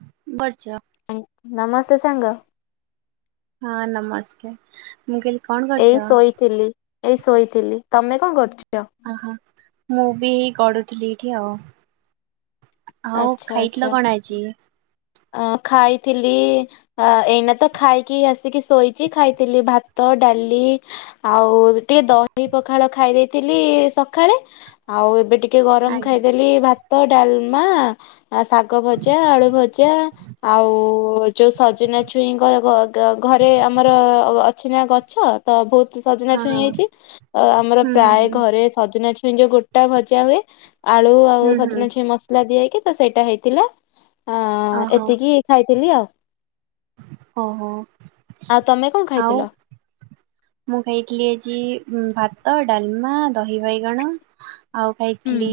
[unintelligible] କରୁଚ? ନମସ୍ତେ ସାଙ୍ଗ ହଁ ନମସ୍କାର ମୁଁ କହିଲି କଣ କରିଛ ଥିଲି ଏଇ ଶୋଇଥିଲି ତମେ କଣ କରୁଛ ଓହୋ ମୁଁ ବି ହେଇ ଗଢୁଥିଲି ଏଇଠି ଆଉ ଆଉ ଆଚ୍ଛା ଖାଇଥିଲ ଆଚ୍ଛା କଣା ଆଜି ଅ ଖାଇଥିଲି ଅ ଏଇନା ତ ଖାଇକି ଆସିକି ଶୋଇଛି ଖାଇଥିଲି ଭାତ ଡାଲି ଆଉ ଟିକେ ଦହିପଖାଳ ଖାଇଦେଇଥିଲି ସକାଳେ ଆଉ ଏବେ ଟିକେ ଟିକେ ଗରମ ଆଜ୍ଞା ଖାଇଦେଲି ଭାତ ଡାଲମା ଶାଗ ଭଜା ଆଳୁ ଭଜା ଆଉ ଯୋଉ ସଜନା ଛୁଇଁଙ୍କ ଘରେ ଆମର ଅଛି ନା ଗଛ ତ ବହୁତ ସଜନା ହଁ ଛୁଇଁ ହଁ ହେଇଛି ଆମର ହୁଁ ପ୍ରାୟ ହୁଁ ଘରେ ସଜନା ଛୁଇଁ ଯୋଉ ଗୋଟ ଟା ଭଜା ହୁଏ ଆଳୁ ଆଉ ହୁଁ ହୁଁ ହୁଁ ସଜନା ଛୁଇଁ ମସଲା ଦିଆହେଇକି ତ ସେଇଟା ହେଇଥିଲା ହଁ ଓହୋ ଏତିକି ଖାଇଥିଲି ଆଉ ଓହୋ ଆଉ ତମେ କଣ ଆଉ ଖାଇଥିଲ ମୁଁ ଖାଇଥିଲି ଆଜି ଭାତ ଡାଲମା ଦହି ବାଇଗଣ ଆଉ ହୁଁ ଖାଇଥିଲି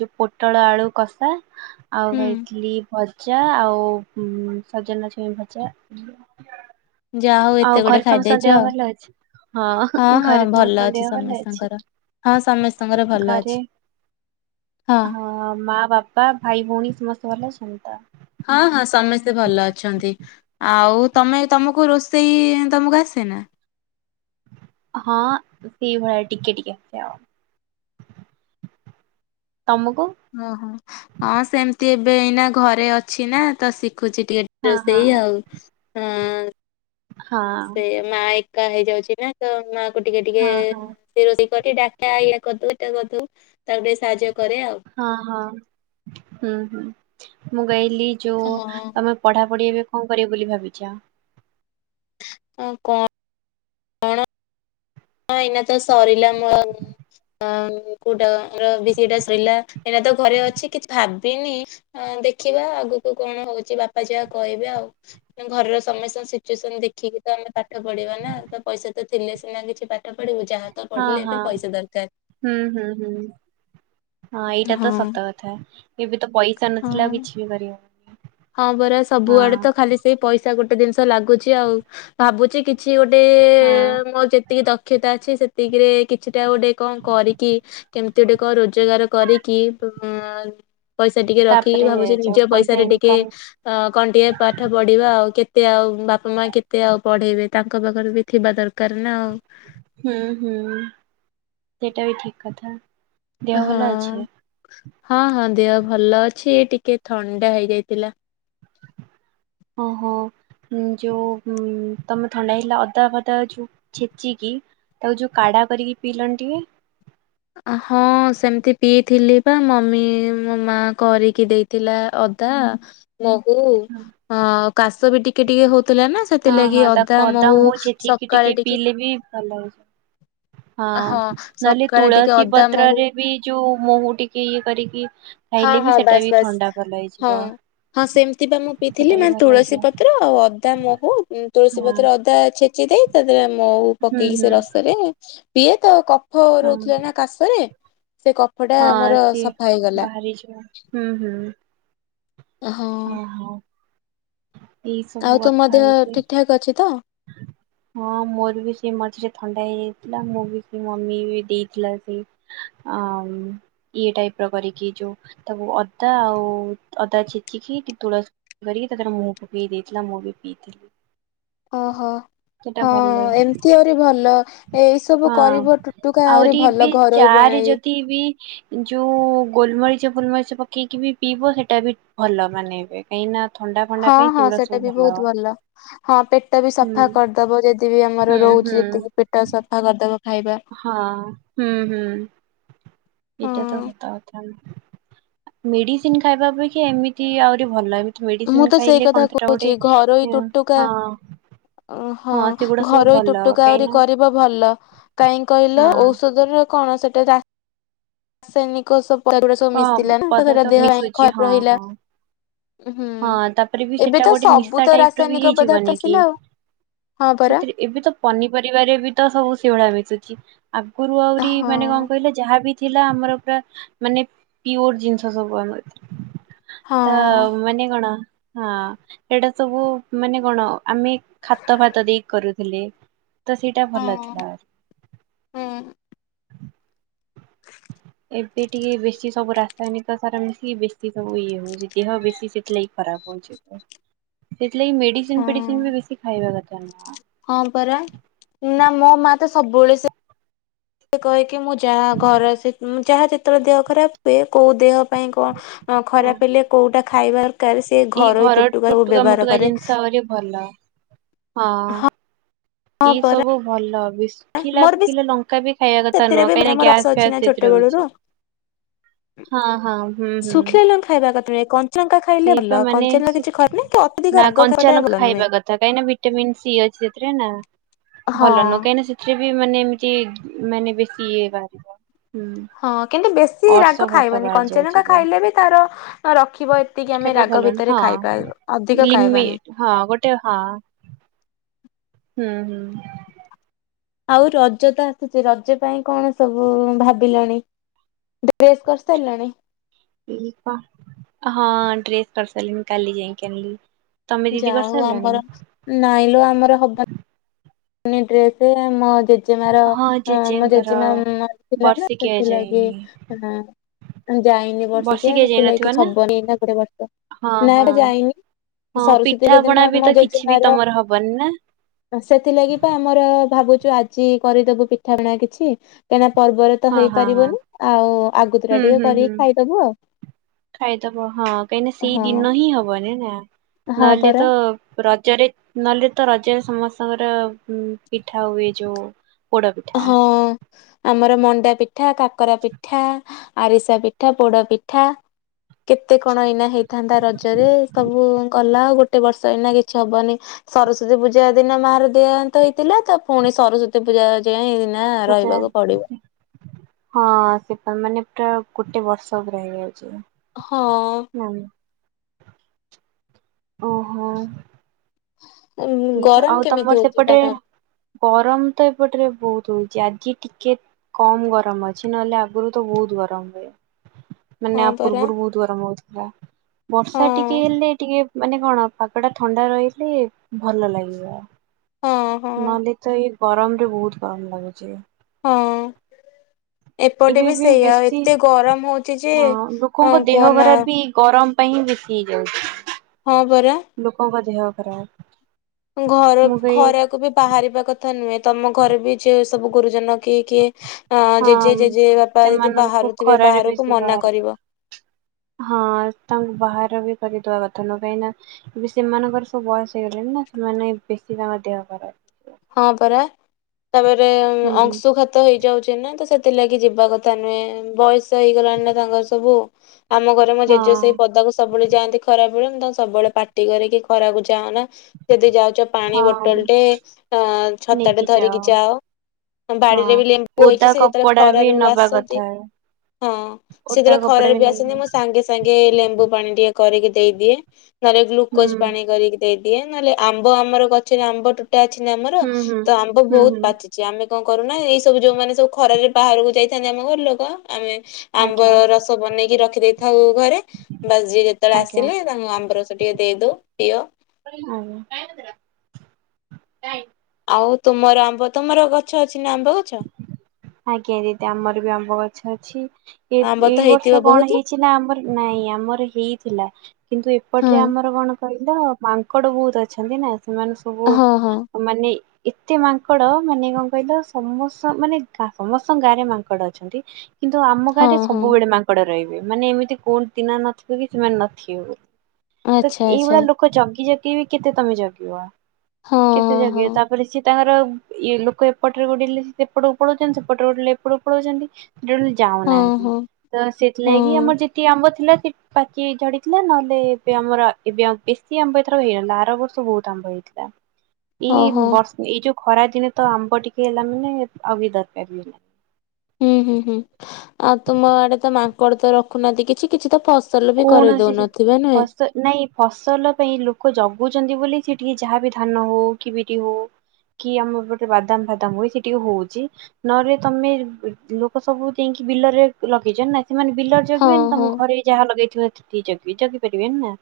ଯୋଉ ପୋଟଳ ଆଳୁ କଷା ଆଉ ହୁଁ ଖାଇଥିଲି ଭ ଭଜା ଆଉ ସଜନା ଛୁଇଁ ଭଜା ଯାହା ହଉ ଆଉ ଏତେ ଗୁଟେ ଘରେ ସମସ୍ତଙ୍କ ଖାଇଦେଇଛ ଦେହ ଆଉ ଭଲ ଅଛି? ହଁ ହଁ ଘରେ ଭଲ ସମସ୍ତଙ୍କ ଅଛି ଦେହ ଭଲ ଅଛି ସମସ୍ତଙ୍କର ହଁ ସମସ୍ତଙ୍କର ଭଲ ଅଛି ହଁ ହ ମା ବାପା ଭାଇ ଭଉଣୀ ସମସ୍ତେ ଭଲ ଅଛନ୍ତି ତ ହଁ ହଁ ସମସ୍ତେ ଭଲ ଅଛନ୍ତି ଆଉ ତମେ ତମକୁ ରୋଷେଇ ତମକୁ ଆସେ ନା ହଁ ସେଇଭଳିଆ ଟିକେ ଟିକେ ଆସେ ଆଉ ତମକୁ ଓହୋ ହଁ ସେମିତି ଏବେ ଏଇନା ଘରେ ଅଛି ନା ତ ଶିଖୁଛି ଟିକେ ହଁ ହଁ ରୋଷେଇ ଆଉ ହଁ ହଁ ସେ ମା ଏକା ହେଇଯାଉଛି ନା ତ ମା କୁ ଟିକେ ଟିକେ ହଁ ହଁ ସେ ରୋଷେଇ କରେ ଡାଲିଟା କରିଦଉ ତାକୁ ଟିକେ ସାହାଯ୍ୟ କରେ ଆଉ ହଁ ହଁ ହଁ ହଁ ମୁଁ କଇଲି ଯୋ ହଁ ତମେ ପଢା ପଢି ଏବେ କଣ କରିବ ବୋଲି ଭାବିଛ ଅ କଣ କଣ ହଁ ଏଇନା ତ ସରିଲା ମ ହଁ କୋଉଟା ବି ସେଇଟା ସଇଲା ଏଇନା ତ ଘରେ ଅଛି କିଛି ଭାବିନି ହଁ ଦେଖିବା ଆଗକୁ କଣ ହଉଛି ବାପା ଯିବା କହିବେ ଆଉ ଘରର ସମସ୍ତଙ୍କ ସିଚୁଏସନ୍ ଦେଖିକି ତ ଆମେ ପାଠ ପଢିବା ନା ତ ପଇସା ତ ଥିଲେ ସିନା କିଛି ପାଠ ପଢିବୁ ଯାହା ତ ହଁ ପଢିଲେ ହଁ ଏବେ ପଇସା ଦରକାର। ହୁଁ ହୁଁ ହୁଁ ହଁ ଏଇଟା ତ ସତ କଥା ଏବେ ତ ପଇସା ନଥିଲା ଆଉ କିଛି ବି କରିହବନି ହଁପରା ସବୁଆଡେ ହଁ ତ ଖାଲି ସେଇ ପଇସା ଗୋଟେ ଜିନିଷ ଲାଗୁଛି ଆଉ ଭାବୁଛି କି କିଛି ଗୋଟେ ହଁ। ମୋର ଯେତିକି ଦକ୍ଷତା ଅଛି ସେତିକିରେ କିଛିଟା ଗୋଟେ କଣ କରିକି କେମିତି ଗୁଟେ କଣ ରୋଜଗାର କରିକି ପଇସା ଟିକେ ରଖି ତାପରେ ଭାବୁଛି ଯୋଉ ନିଜ ପଇସା ପଇସାରେ ଟିକେ ଇନକମ୍ ଅ କଣ ଟିକେ ପା ପାଠ ପଢିବା ଆଉ କେତେ ଆଉ ବାପା ମା କେତେ ଆଉ ପଢେଇବେ ତାଙ୍କ ପାଖରେ ବି ଥିବା ଦରକାର ନା ଆଉ। ହୁଁ ହୁଁ ସେଇଟା ବି ଠିକ କଥା। ଦେହ ହଁ ଭଲ ଅଛି? ହଁ ହଁ ଦେହ ଭଲ ଅଛି ଏ ଟିକେ ଥଣ୍ଡା ହେଇଯାଇଥିଲା। ଓହୋ। ଯୋଉ ତମେ ଥଣ୍ଡା ହେଇଥିଲା ଅଦା ଫଦା ଯୋଉ ଛେଚିକି ତାକୁ ଯୋଉ କାଢା କରିକି ପିଇଲନି ଟିକେ ହଁ ସେମିତି ପିଇଥିଲି ବା ମମି ମୋ ମା କରିକି ଦେଇ ଥିଲା ଅଦା ମହୁ ଅ କାଶ ବି ଟିକେ ଟିକେ ହଉଥିଲା ନା। ହଁ ହଁ ତାକୁ ଅଦା ମହୁ ହଉ ଛେଚି କି ଟିକେ ପିଇଲେ ବି ଭଲ ହେଇ ହଁ ନହେଲେ ସକାଳେ ଟିକେ ତୁଳସୀ ଅଦା ମହୁ ପତ୍ରରେ ବି ଯୋଉ ମହୁ ଟିକେ ଇଏ କରିକି ହଁ ଖାଇଲେ ବି ହଁ ସେଟା ବାସ୍ ବି ବାସ୍ ଥଣ୍ଡା ଭଲହେଇଯିବ। ହଁ ଯିବା ହଁ ସେମିତି ବା ମୁଁ ପିଇଥିଲି ମାନେ ତୁଳସୀ ପତ୍ର ଆଉ ଅଦା ମହୁ ତୁଳସୀ ହଁ ପତ୍ର ଅଦା ଛେ ଚ ଦେଇ ତା ଦେହରେ ମହୁ ହୁଁ ପକେଇକି ସେ ହୁଁ ରସରେ ପିଏ ତ କଫ ର ହଁ କାଶରେ ସେ କଫ ଟା ହଁ ମୋର ସିଏ ସଫା ହେଇଗଲା। ବାହାରିଯିବ ହୁଁ ହୁଁ ହଁ। ଏଇ ଆଉ ତୁମ ଦେହ ଠିକ୍ ଠାକ ଅଛି ତ? ହୁଁ ହଁ ମୋର ବି ସେଇ ମଝିରେ ଥଣ୍ଡା ହେଇଯାଇଥିଲା ମୁଁ ବି ସେ ମମି ଦେଇଥିଲା ସେଇ ଆମ୍ ଇଏ ଟାଇପ ର କରିକି ଯୋଉ ତାକୁ ଅଦା ଆଉ ଅଦା ଛେଚିକି ଟିକ ତୁଳସୀ କରିକି ତାର ମହୁ ପକେଇକି ଦେଇଥିଲା ମୁଁ ବି ପିଇଥିଲି। ଓହୋ ସେଟା ହଁ ଭଲ ଲାଗେ ଏମିତି ଆହୁରି ଭଲ। ଏଇ ସବୁ ହଁ କରିବ ଟୁଟୁକା ଆହୁରି ବି ଭଲ ଚା ଘରୋଇ ରେ ପ୍ରଣାଳୀ। ଯଦି ବି ଯୋଉ ଗୋଲମରିଚ ଫୁଲମରିଚ ପକେଇକି ବି ପିଇବ ସେଇଟା ବି ଭଲ ମାନେ ଏବେ କାହିଁକି ନା ଥଣ୍ଡା ଫଣ୍ଡା ହଁ ପାଇଁ ହଁ ସେଗୁଡା ସେଟା ସବୁ ବି ବହୁତ ଭଲ ହଁ ପେଟ ବି ହୁଁ ସଫା କରି ଦବ ଯଦି ବିି ହୁଁ ଆମର ହୁଁ ରହୁଛି ଯେତିକି ପେଟ ସଫା କରିଦବ ଖାଇବା। ହଁ ହୁଁ ହୁଁ ଏଟ ହଁ ସତ କଥା। ମେଡିସିନ ଖାଇବା ଅପେକ୍ଷ ଏମିତି ଆହୁରି ଭଲ। ମୁଁ ମେଡିସିନ୍ ତ ସେଇ ଖାଇଲେ କଥା କଣ ଦି ଟା ଗୋଟେ କହୁଛି ଘରୋଇ ହୁଁ ଟୁଟୁକା ହଁ। ହଁ ସେଗୁଡା ସବୁ ଘରୋଇ ଭଲ ଟୁଟୁକା କାହିଁ ଆହୁରି ନା କରିବ ଭଲ କାଇହିଁ କହିଲ ଔଷଧରେ କଣ ସେଟା ରା ରାସାୟନିକ ସବ୍ ପ କଣ ମିଶିଥିଲା ନା ତ ସେଇଟା ପଦାର୍ଥ ଦେହ ପାଇଁ ମିଶୁଛି ଖରା ହଁ ରହିଲା। ହଁ ହୁଁ ହଁ ତାପରେ ବି ଏବେ ସେଟା ତ ଗୋଟେ ସବୁ ନିଶା ତ ଟାଇପ ର ବି ରାସାୟନିକ ହେଇଯିବ ପଦାର୍ଥ ନି କି ଆସିଲା ଆଉ ହଁ ପରା ସେଥିରେ ଏବେ ତ ପନିପରିବାରେ ବି ତ ସବୁ ଶିଭଳି ମିଶୁଛି ଆଗରୁ ଆହୁରି ହଁ ମାନେ କଣ କହିଲା ଯାହାବ ଥିଲା ଆମର ପୁରା ମାନେ ପିଓର ଜିନିଷ ସବୁ ଆମର ଏଥିରେ। ତା ହଁ ମାନେ କଣ ହଁ। ସେଇଟା ସବୁ ମାନେ କଣ ଆମେ ଖାତ ଫାତ ଦେଇକି କରୁଥିଲେ। ତ ସେଇଟା ଭଲ ଥିଲା। ହୁଁ। ଏବେ ଟିକେ ବେଶୀ ସବୁ ରାସାୟନିକ ସାର ମିଶିକି ବେଶୀ ସବୁ ଇଏ ହେଉଛି ଦେହ ବେଶୀ ସେଥିଲାଗି ଖରାପ ହେଉଛି। ସେଥିଲାଗି ହଁ ମେଡିସିନ ଫେଡିସିନ ବି ବେଶୀ ଖାଇବା କଥା ନୁହଁ। ହଁ ପରା ନା ମୋ ମା ତ ସବୁବେଳେ ସେ ସେ କହିକି ମୁଁ ଯାହା ଘର ଯାହା ଯେତେଳେ ଦେହ ଖରାପ ହୁଏ କୋଉ ଦେହ ପାଇଁ କଣ? [unintelligible] ହଁ। ଖରାପ୍ ହେଲେ କୋଉଟା ଖାଇବା ଦରକାର୍ ସେ ଏଇ ଘରୋଇ ଘର ତୁଟୁକା ସବୁ ଟୁଟୁକା ବ୍ୟବହାର ମୁଟୁକା କରେ ଜିନିଷ ଆହୁରି ଭଲ ହଁ। ହଁ ଏଇ ପରା ସବୁ ଭଲ ବି ଖିଲା ମୋର ବି ଫୁଖିଲା ଲଙ୍କାବି ଖାଇବା କଥା ସେଥିରେ ନୁହଁ ବି କାହିଁକିନା ଆମର ଅଭ୍ୟାସ ଗ୍ୟାସ୍ ଅଛି ନା ଫ୍ୟାସ ଛୋଟ ସେଥିରେ ବେଳରୁ ହଉଚି। ହଁ ହଁ ହୁଁ ହୁଁ। ଶୁଖିଲା ଲଙ୍କା ଖାଇବା କଥା ନୁହେ କଞ୍ଚା ଲଙ୍କା ଖାଇଲେ ସେଇ ପା ଭଲ ମାନେ କଞ୍ଚା ଲଙ୍କା ଶୁ କିଛି ଖାଉନି ତ ନା ଅତିରିକ୍ତ କଞ୍ଚା ଖବାଟା ଲଙ୍କା ଭଲ କଥା ନୁହେଁ। ଖାଇବା କାହିଁକିନା ଭିଟାମନ୍ ସି ଅଛି ସେଥିରେନା ଭଲୁ ହଁ ନୁହଁ କାହିଁି ସେ ଥିରେବି ମାନେ ଏମିତି ମାନେ ବେଶୀ ଇଏ ବାହାରିବ। ହୁଁ ହଁ କିନ୍ତୁ ବେଶୀ ଅର୍ଷ ରାଗ ଫର୍ଷ ଖାଇବନି ବାହାରି ଯାଉଛି କଞ୍ଚାନଙ୍କା ଏବେ ଖାଇଲେବି ତାର ରଖିବ ସେତିକି ଆମେ କେବେ ରାଗ ଭଲ ଭିତରେ ନୁହଁ। ଖାଇବା ହଁ ଅଧିକ ଲିମି ଖାଇବାନି। ହଁ ଗୋଟେ ହଁ ହୁଁ ହୁଁ। ଆଉ ରଜତ ଆସୁଚି ରଜ ପାଇଁ କଣ ସବୁ ଭାବିଲଣି? ଡ୍ରେସ୍ କରିସାରିଲଣି? ହଁ ଡ୍ରେସ୍ କରିସାରିଲିଣି କାଲି ଯାଇକି ଆଣିଲି। ତମେ ଯା ଦିଦି ହଉ କରିସାରିଲଣି? ଆମର ନାଇଁଲୋ ଆମର ହବ ଡ୍ରେସ୍ ମୋ ଜେ ଜେଜେମାର ହଁ ମୋ ଜେଜେଙ୍କର ଜେଜେମା ମରିଥିଲାନା ବର୍ଷିକିଆ ସେଥିଲାଗି ଯାଇନି। ଯାଇନି ବର୍ସିକିଆ ବର୍ଷିକିଆ ଯାଇନଥିବ ସେଥିଲାଗି ନା ହବନି ଗୋଟେ ବର୍ଷ ହଁ ହଁ ନାଏଟା ଯାଇନି। ହଁ ସରସ୍ଵତୀ ପିଠା ପଣା ଯଉଦିିନ ବି ମୋ ତ କିଛି ବି ଜେଜେମାର ତମର ହବନି ନା ସେଥିଲାଗିପା ଆମର ଭାବୁଚୁ ଆଜି କରିଦବୁ ପିଠା ପଣା କିଛି କାହିଁକିନା ପର୍ବରେ ତ ହଁ ହଁ ହଁ ହେଇପାରିବନି ଆଉ ଆଗତୁରା ହୁଁ ଟିକେ ହୁଁ କରିକି ହୁଁ ଖାଇଦବୁ ଆଉ। ଖାଇଦବ ହଁ କାହିଁକିନା ସେଇ ହଁ ଦିନହିଁ ହବନିନା ହଁ ନହେଲେ ପରା ତ ରଜରେ ନହେଲେତ ରଜରେ ସମସ୍ତଙ୍କର ପିଠା ହୁଏ ଯୋଉ ପୋଡ ପିଠା। ହଁ। ଆମର ମଣ୍ଡା ପିଠା କାକରା ପିଠା ଆରିସା ପିଠା ପୋଡ଼ ପିଠା କେତେ କଣ ଏଇନା ହେଇଥାନ୍ତା ରଜରେ ସବୁ ଗଲା ଆଉ ଗୋଟେ ବର୍ଷ ଏଇନା କିଛି ହବନି ସରସ୍ଵତୀ ପୂଜା ଦିନ ମାର ଦେହାନ୍ତ ହେଇଥିଲା ତପୁଣି ସରସ୍ଵତୀ ପୂଜା [unintelligible] ନାଁ [unintelligible] ହଁ ସେଟା ମାନେ ପୁରା ଗୋଟେ ବର୍ଷ ପୁରା ହେଇଯାଉଚି ହଁ। ହଉ। ଓହୋ। [unintelligible] ଗରମ ଆଉ କେମିତି ତମର ହଉଛି ସେପଟରେ ତମ ଗରମତ ଏପଟରେ ବହୁତ୍ ହଉଚି ଆଜି ଟିକେ କମ୍ ଗରମ୍ ଅଛି ନହେଲେ ଆଗରୁତ ବହୁତ୍ ଗରମ୍ ହୁଏ। ମାନେ ହଁ ଆ ପରା ପୂର୍ବରୁ ବହୁତ୍ ଗରମ୍ ହଉଥିଲା। ବର୍ଷା ହଁ। ଟିକେ ହେଲେ ଟିକେ ମାନେ କଣ ପାଗଟା ଥଣ୍ଡାରହିଲେ ଭଲଲାଗିବ। ହଁ ହଁ ନହେଲେତ ଏଇ ଗରମରେ ବହୁତ୍ ଗରମ୍ ଲାଗୁଚି। ହଁ ଅଁ। ଏବେ ଏପଟେବି ବି ସେଇଆ ଆଉ ବେଶୀ ଏତେ ଗରମ୍ ହଉଚିଯେ କୁହନା ଗରମ୍ପାଇଁ ହିଁ ବେଶି ହେଇଯାଉଚି। ହଁ ପରା। ଲୋକୋଙ୍କ ଦେହ ଖରାପ୍ ଘର ଖରାକୁବି ବାହାରିବା କଥାନୁହେଁ ତମ ଘରେବି ଯଉ ସବୁ ଗୁରୁଜନ କିଏ କିଏ ହଁ ଜେଜେ ଜେଜେବାପା ଯଦି ସେମାନଙ୍କୁ ବାହାରୁଥିବେ ଖରାରେ ବାହାରକୁ ବେଶୀ ବାହାର ମନାକରିବ। ହଁ ତାଙ୍କୁ ବାହାର ବି କରିଦବାକଥା ନୁହେଁ କାଇଁ ନା ଏବେ ସେମାନଙ୍କର ସବୁ ବୟସ ହେଇଗଲେଣି ନା ସେମାନେ ବେଶୀ ତାଙ୍କର ଦେହଖରାପ୍। ହଁ ପରା ତାପରେ ହୁଁ ଅଂଶୁଘାତ୍ ତ ହେଇଯାଉଚି ନା ତ ସେଥିଲାଗି ଯିବାକଥା ନୁହେଁ ବୟସ୍ ତ ହେଇଗଲାଣି ନା ତାଙ୍କର ସବୁ ଆମ ଘରେ ମୋ ଜେଜେ ହଁ ସେଇ ପଦାକୁ ସ ସବୁବେଳେ ଯାଆନ୍ତି ଖରା ବଳେ ମୁଁ ତାଙ୍କୁ ସବୁବେଳେ ପାଟି କରେକି ଖରାକୁ ଯାଅନା। ଯଦି ଯାଉଚ ପାଣି ବୋଟଲ୍ ହଁ ଟେ ଅଁ ଛତାଟେ ଧରିକି ଯାଅ। ହଁ ବାଡିରେବି ଲେମ୍ବୁ ହେଇଚି ଓଦା ସେ ଯେତେବେଳେ କପଡା ବି ଖରାରୁ ନବା ଆସନ୍ତି କଥା ହଁ ସେ ଓଦା ଯେତେଳେ କପଡା ଖରାରୁ ବି ଆସନ୍ତି ନେଇକି ମୁଁ ସାଙ୍ଗ୍ ସାଙ୍ଗେ ସାଙ୍ଗେ ଲେମ୍ବୁ ପାଣି ଟିକେ କରିକି ଦେଇଦିଏ ନହଲେ ଗ୍ଲୁକୋଜ ହୁଁ ପାଣି କରିକି ଦେଇଦିଏ ନହେଲେ ଆମ୍ବ ଆମର ଗଛରେ ଆମ୍ବ ଟୋଟା ଅଛି ନା ଆମର ହୁଁ ହୁଁ ତ ଆମ୍ବ ହୁଁ ବହୁତ୍ ହୁଁ ପାଚି ଚି ଆମେ କଣକରୁନା ଏଇସବୁ ଯୋଉମାନେସବୁ ଖରାରେ ବାହାରକୁ ଯାଇଥାନ୍ତି ଆମଘରଲୋକ ଆମେ ଆଜ୍ଞା ଆମ୍ବରସ ବନେଇକି ରଖିଦେଇଥାଉଘରେ ବା ଯିଏଯେତେବେଳେ ଆଜ୍ଞା ଆସିଲେ ତାଙ୍କୁ ଆମ୍ବରସ ଟିକେ ଦେଇଦଉ ପିଅ। [inaudible] ଆଉ ତୁମର ଆମ୍ବ ତମର ଗଛ ଅଛି ନା ଆମ୍ବ ଗଛ? ଆଜ୍ଞାଦିଦି ଆମରବି ଆମ୍ବ ଗଛଅଛି। ଏ ଆମ୍ବ ଏଇ ତ ହେଇଥିବ ବର୍ଷକଣ ବହୁତ। ହେଇଚି ନା ଆମର ନାଇଁ ଆମର ହେଇଥିଲା। କିନ୍ତୁ ହଁ ଏପଟରେ ଆମର କଣ କହିଲ ମାଙ୍କଡ ବହୁତ୍ ଅଛନ୍ତି ନା ସେମାନେସବୁ ହଁ ହଁ ମାନେ ଏତେମାଙ୍କଡ ମାନେ କଣକହିଲ ସମସ୍ତ ମାନେ ଗା ସମସ୍ତଙ୍କ ଗାଁରେ ମାଙ୍କଡଅଛନ୍ତି। କିନ୍ତୁ ହଁ ଆମଗାଁରେ ହଁ ସବୁବେଳେ ମାଙ୍କଡରହିବେ ମାନେ ଏମିତି କୋଉ [inaudible] ଆଚ୍ଛା ଆଚ୍ଛା ଦେଖ ଜଗି ଜଗି ବିକେତେ ତମେ ଜଗିବ ହଁ କେତେ ହଁ ହଁ। ଯଗିବ ତା ପରେ ସିଏତାଙ୍କର ଇଏ ଲୋକ ଏପଟ୍ ପଟରେ ଗୋଡେଇଲେ ସେପଟକୁ ପଳଉଚନ୍ତି ସେପଟରେ ଗୋଡେଇଲେ ଏପେଟକୁ ପଳଉଚନ୍ତି। ଯୋ ହଁ ଯାଉନାହାନ୍ତି ହଁ ତ ସେଥିଲାଗି ହଁ ଆମର ଯେତ୍ ଦେଶି ଆମ୍ବ ଥିଲା ସେ ପାଚି ଝଡିଥିଲା ନହେଲେ ଏବେ ଆମର ଏବେ ବେଶୀ ଆମ୍ବ ଏଥର ହେଇଗଲା ଆର ବର୍ଷ ବହୁତ୍ ତ ଆମ୍ବ ହେଇଥିଲା। ଓହୋ ଏଇ ବର୍ଷ ଏଇ ଯୋଉଖରା ଦିନେ ତ ଆମ୍ବଟିକେ ହେଲା ମାନେ ଆଉ ବି ଦରକାର୍ ନାଇଁ। ହୁଁ ହୁଁ ହୁଁ ଆଉ ତୁମଆଡେ ତ ମାଙ୍କଡତ ରଖୁନାହାନ୍ତି କିଛି କିଛି ତ ଫସ୍ ସଲବି କରେଇଦଉ ନଥିବେ ନୁହେଁ? ତ ନାଇଁ ଫସଲ ପାଇଁ ଲୋକ ଜଗୁଚନ୍ତି ବୋଲି ସେଟିକେ ଯାହାବି ଧାନ ହଉ କି ବିରି ହଉ କି ଆମପଟେ ବାଦାମ୍ ଫାଦାମ୍ ହୁଏ ସେ ଟିକେ ହଉଚି। ନହରେ ତମେ ଲୋକ ସବୁଯାଇଁକି ବିଲରେ ଲଗେଇଚ ନା ସେମାନେ ବିଲ ହଁ ଜଗିବେନି ହଁ ତମ ଘରେ ଯାହା ଲଗେଇଥିବ ସେତିକି ଜଗିବି ଜଗି ପାରିବେନିନା।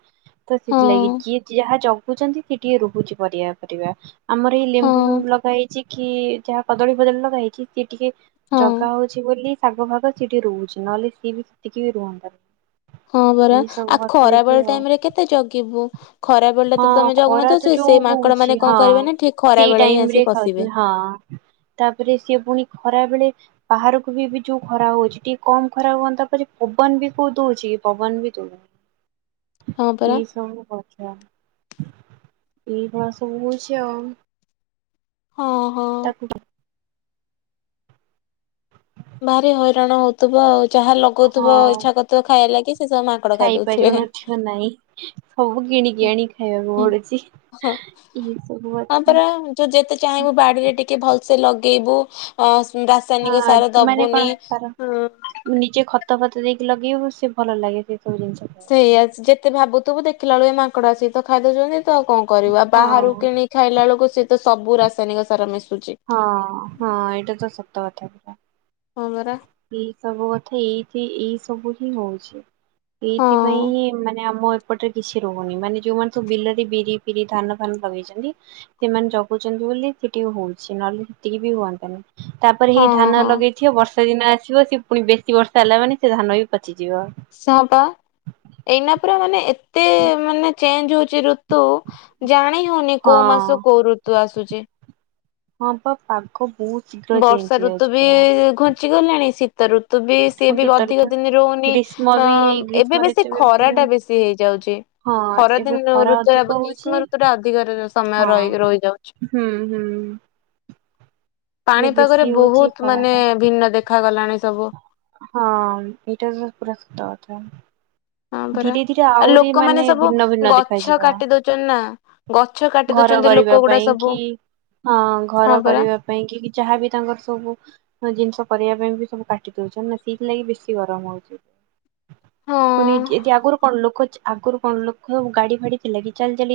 ତ ହଁ ସେଥିଲାଗି ଯିଏ ଯାହା ଜଗୁଚନ୍ତି ସିଏ ଟିକେ ରହୁଚି ପରିବା ଫରିବା। ଆମର ଏଇ ଲେମ୍ବୁ ହଁ ଫେମ୍ବୁ ଲଗା ହେଇଚି କି ଯାହା କଦଳୀ ବଦଳୀ ଲଗା ହେଇଚି ସିଏ ଟିକେ ହଁ ଜଗା ହଉଚି ବୋଲି ଶାଗ ଫାଗ ସିଏ ଟିକେ ରହୁଚି ନହେଲେ ସିଏ ବି ସେତିକି ବି ରୁହନ୍ତାନି। ହଁ ପରା ଏଇ ସବୁ ଆଉ କଥା ଦିଦି ଖରାବେଳ ଆଉ ଟାଇମ ରେ କେତେ ଜଗିବୁ ଖରା ବେଳେ ଟା ତ ହଁ ତମେ ଖରା ଜଗୁନଥିବ ସେ ଯୋଉ ସେ ମାଙ୍କଡ ହଉଛି ମାନେ କଣ ହଁ କରିବେ ନା ଠିକ ଖରା ସେଇ ବେଳେ ହିଁ ଆସି ଟାଇମରେ ପଶିବେ ଖାଉଛନ୍ତି ହଁ। ତାପରେ ସିଏ ପୁଣି ଖରା ବେଳେ ବାହାରକୁ ବି ବି ଯୋଉ ଖରା ହଉଚି ଟିକେ କମ ଖରା ହୁଅନ୍ତା ପରେ ପବନ ବି କୋଉ ଦଉଚି କି? ପବନ ବି ତ ହଁ ପରା ଏଇ ସବୁ କଥା। ଏଇ ଭଳିଆ ସବୁ ହଉଚି ଆଉ। ଓହୋ। ତାକୁ ଭାରି ହଇରାଣ ହଉଥିବ ଆଉ ଯାହା ଲଗଉଥିବ ଇଛା କରୁଥିବ ଖାଇବା ଲାଗି ସେ ସବୁ ମା ଖାଇପାରିବନଛ ନାଇଁ ସବୁ କିଣିକି ହୁଁ ଆଣିକି ଖାଇବାକୁ ହୁଁ ପଡୁଛି। ଏଇ ସବୁ କଥା। ତ ଯେତେ ଚାହିଁବୁ ବାଡିରେ ଟିକେ ଭଲସେ ଲଗେଇବୁ ରାସାୟନିକ ସାର। ହଁ ମାନେ କଣ ଦବୁନି ତାର ହୁଁ। ନିଜେ ଖତ ଫତ ଦେଇକି ଲଗେଇବ ସେ ଭଲ ଲାଗେ ସେ ସବୁ ଜିନିଷ। ଖାଇବା ପାଇଁ ସେଇଆଛି ଯେତେ ଭାବୁଥିବୁ ଦେଖିଲା ବେଳୁ ଏ ମାଙ୍କଡା ଆସିକି ତ ଖାଇଦଉଛନ୍ତି ତ ଆଉ କଣ କରିବୁ ବାହାରୁ ହଁ। କିଣିିକ ଖାଇଲା ବେଳକୁ ସ ତ ସବୁ ରାସାୟନିକ ସାର ମିଶୁଛି। ହଁ ହଁ ଏଇଟା ତ ସତ କଥା ପୁରା। ହଁ ପରା। ଏଇ ସବୁ କଥା ଏଇଠି ଏଇ ସବୁ ହିଁ ହଉଛି। ହଁ ଏଇଥିପାଇଁ ମାନେ ଆମ ସେପଟରେ କିଛି ରହୁନି ମାନେ ଯୋଉମାନେ ସବୁ ବିଲରେ ବିରି ଫିରି ଧାନ ଫାନ ଲଗେଇଛନ୍ତି। ସେମାନେ ଜଗୁଛନ୍ତି ବୋଲି ସେଠି ହଉଛି ନହେଲେ ସେତିକି ବି ହୁଅନ୍ତତାନି। ତାପରେ ହଁ ହେଇ ଧାନ ହଁ ଲଗେଇଥିବ ବର୍ଷା ବର୍ଷା ଦିନ ଆସିବ ସେ ପୁଣି ବେଶୀ ବର୍ଷା ହେଲା ମାନେ ସେ ଧାନ ବି ପଚିଯିବ। ସା ପା ଏଇନା ପୁରା ମାନେ ଏତେ ମାନେ ଚେଞ୍ଜ ହଉଛି ଋତୁ ଜାଣି ହଉନି କୋଉ ହଁ ମାସ କୋଉ ଋତୁ ଆସୁଛି। ହଁ ବା ପାଗ ବହୁତ ଶୀଘ୍ର ଚେଞ୍ଜ ବର୍ଷା ଋତୁ ହେଇଯାଉଛି ବି ପୁରା ଘୁଞ୍ଚି ଗଲାଣି ଶୀତ ତ ଋତୁ ବି ସିଏ ପୁଣି ବି ଶୀତ ଅଧିକ ଋତୁ ଦିନ ରହୁନି ଗ୍ରୀଷ୍ମ ଅ ବି ହେଇ ଗ୍ରୀଷ୍ମ ଏବେ ବେଶୀ ଋତୁ ବି ଖରା ପୁଣି ଟା ବେଶୀ ହେଇଯାଉଛି। ହଁ ଏବେ ଖରାଦିନ ଖରା ଋତୁରେ ଅଧିକ ଗ୍ରୀଷ୍ମ ହଉଛି ଋତୁରେ ଅଧିକ ସମୟ ହଁ। ରହି ରହିଯାଉଛି। ହୁଁ ହୁଁ। ଏବେ ପାଣିପାଗରେ ବେଶୀ ହଉଛି ବହୁତ ଖରା ମାନେ ଟା ଭିନ୍ନ ଦେଖାାଗଲାଣି ସବୁ। ହଁ ଏଇଟା ତ ପୁରା ସତ କଥା। ହଁ ପରା। ଧୀରେ ଧୀରେ ଆଉ ଆହୁରି ମାନେ ଲୋକମାନେ ସବୁ ଭିନ୍ନ ଭିନ୍ନ ଗଛ ଦେଖାଯିବ। କାଟି ଦଉଛନ୍ତି ନା। ଗଛ କାଟି ଘର ଦଉଛନ୍ତି କରିବା ଲୋକ ଗୁଡା ପାଇଁ ସବୁ କି ହଁ ହଁ ଘର ପରା କରିବା ପାଇଁ କି ଯାହାବି ତାଙ୍କର ସବୁ ହଁ ଜିନିଷ କରିବା ପାଇଁ ବି ସବୁ କାଟି ଦଉଛନ୍ତି ନା ସେଇଥିଲାଗି ବେଶୀ ଗରମ ହଉଛି। ପୁଣି ହଁ। ଯଦି ଆଗରୁ କଣ ଲୋକ ଆଗରୁ କଣ ଲୋକ ସବୁ ଗାଡି ଫାଡି ଥିଲା କି ଚାଲି ଚାଲି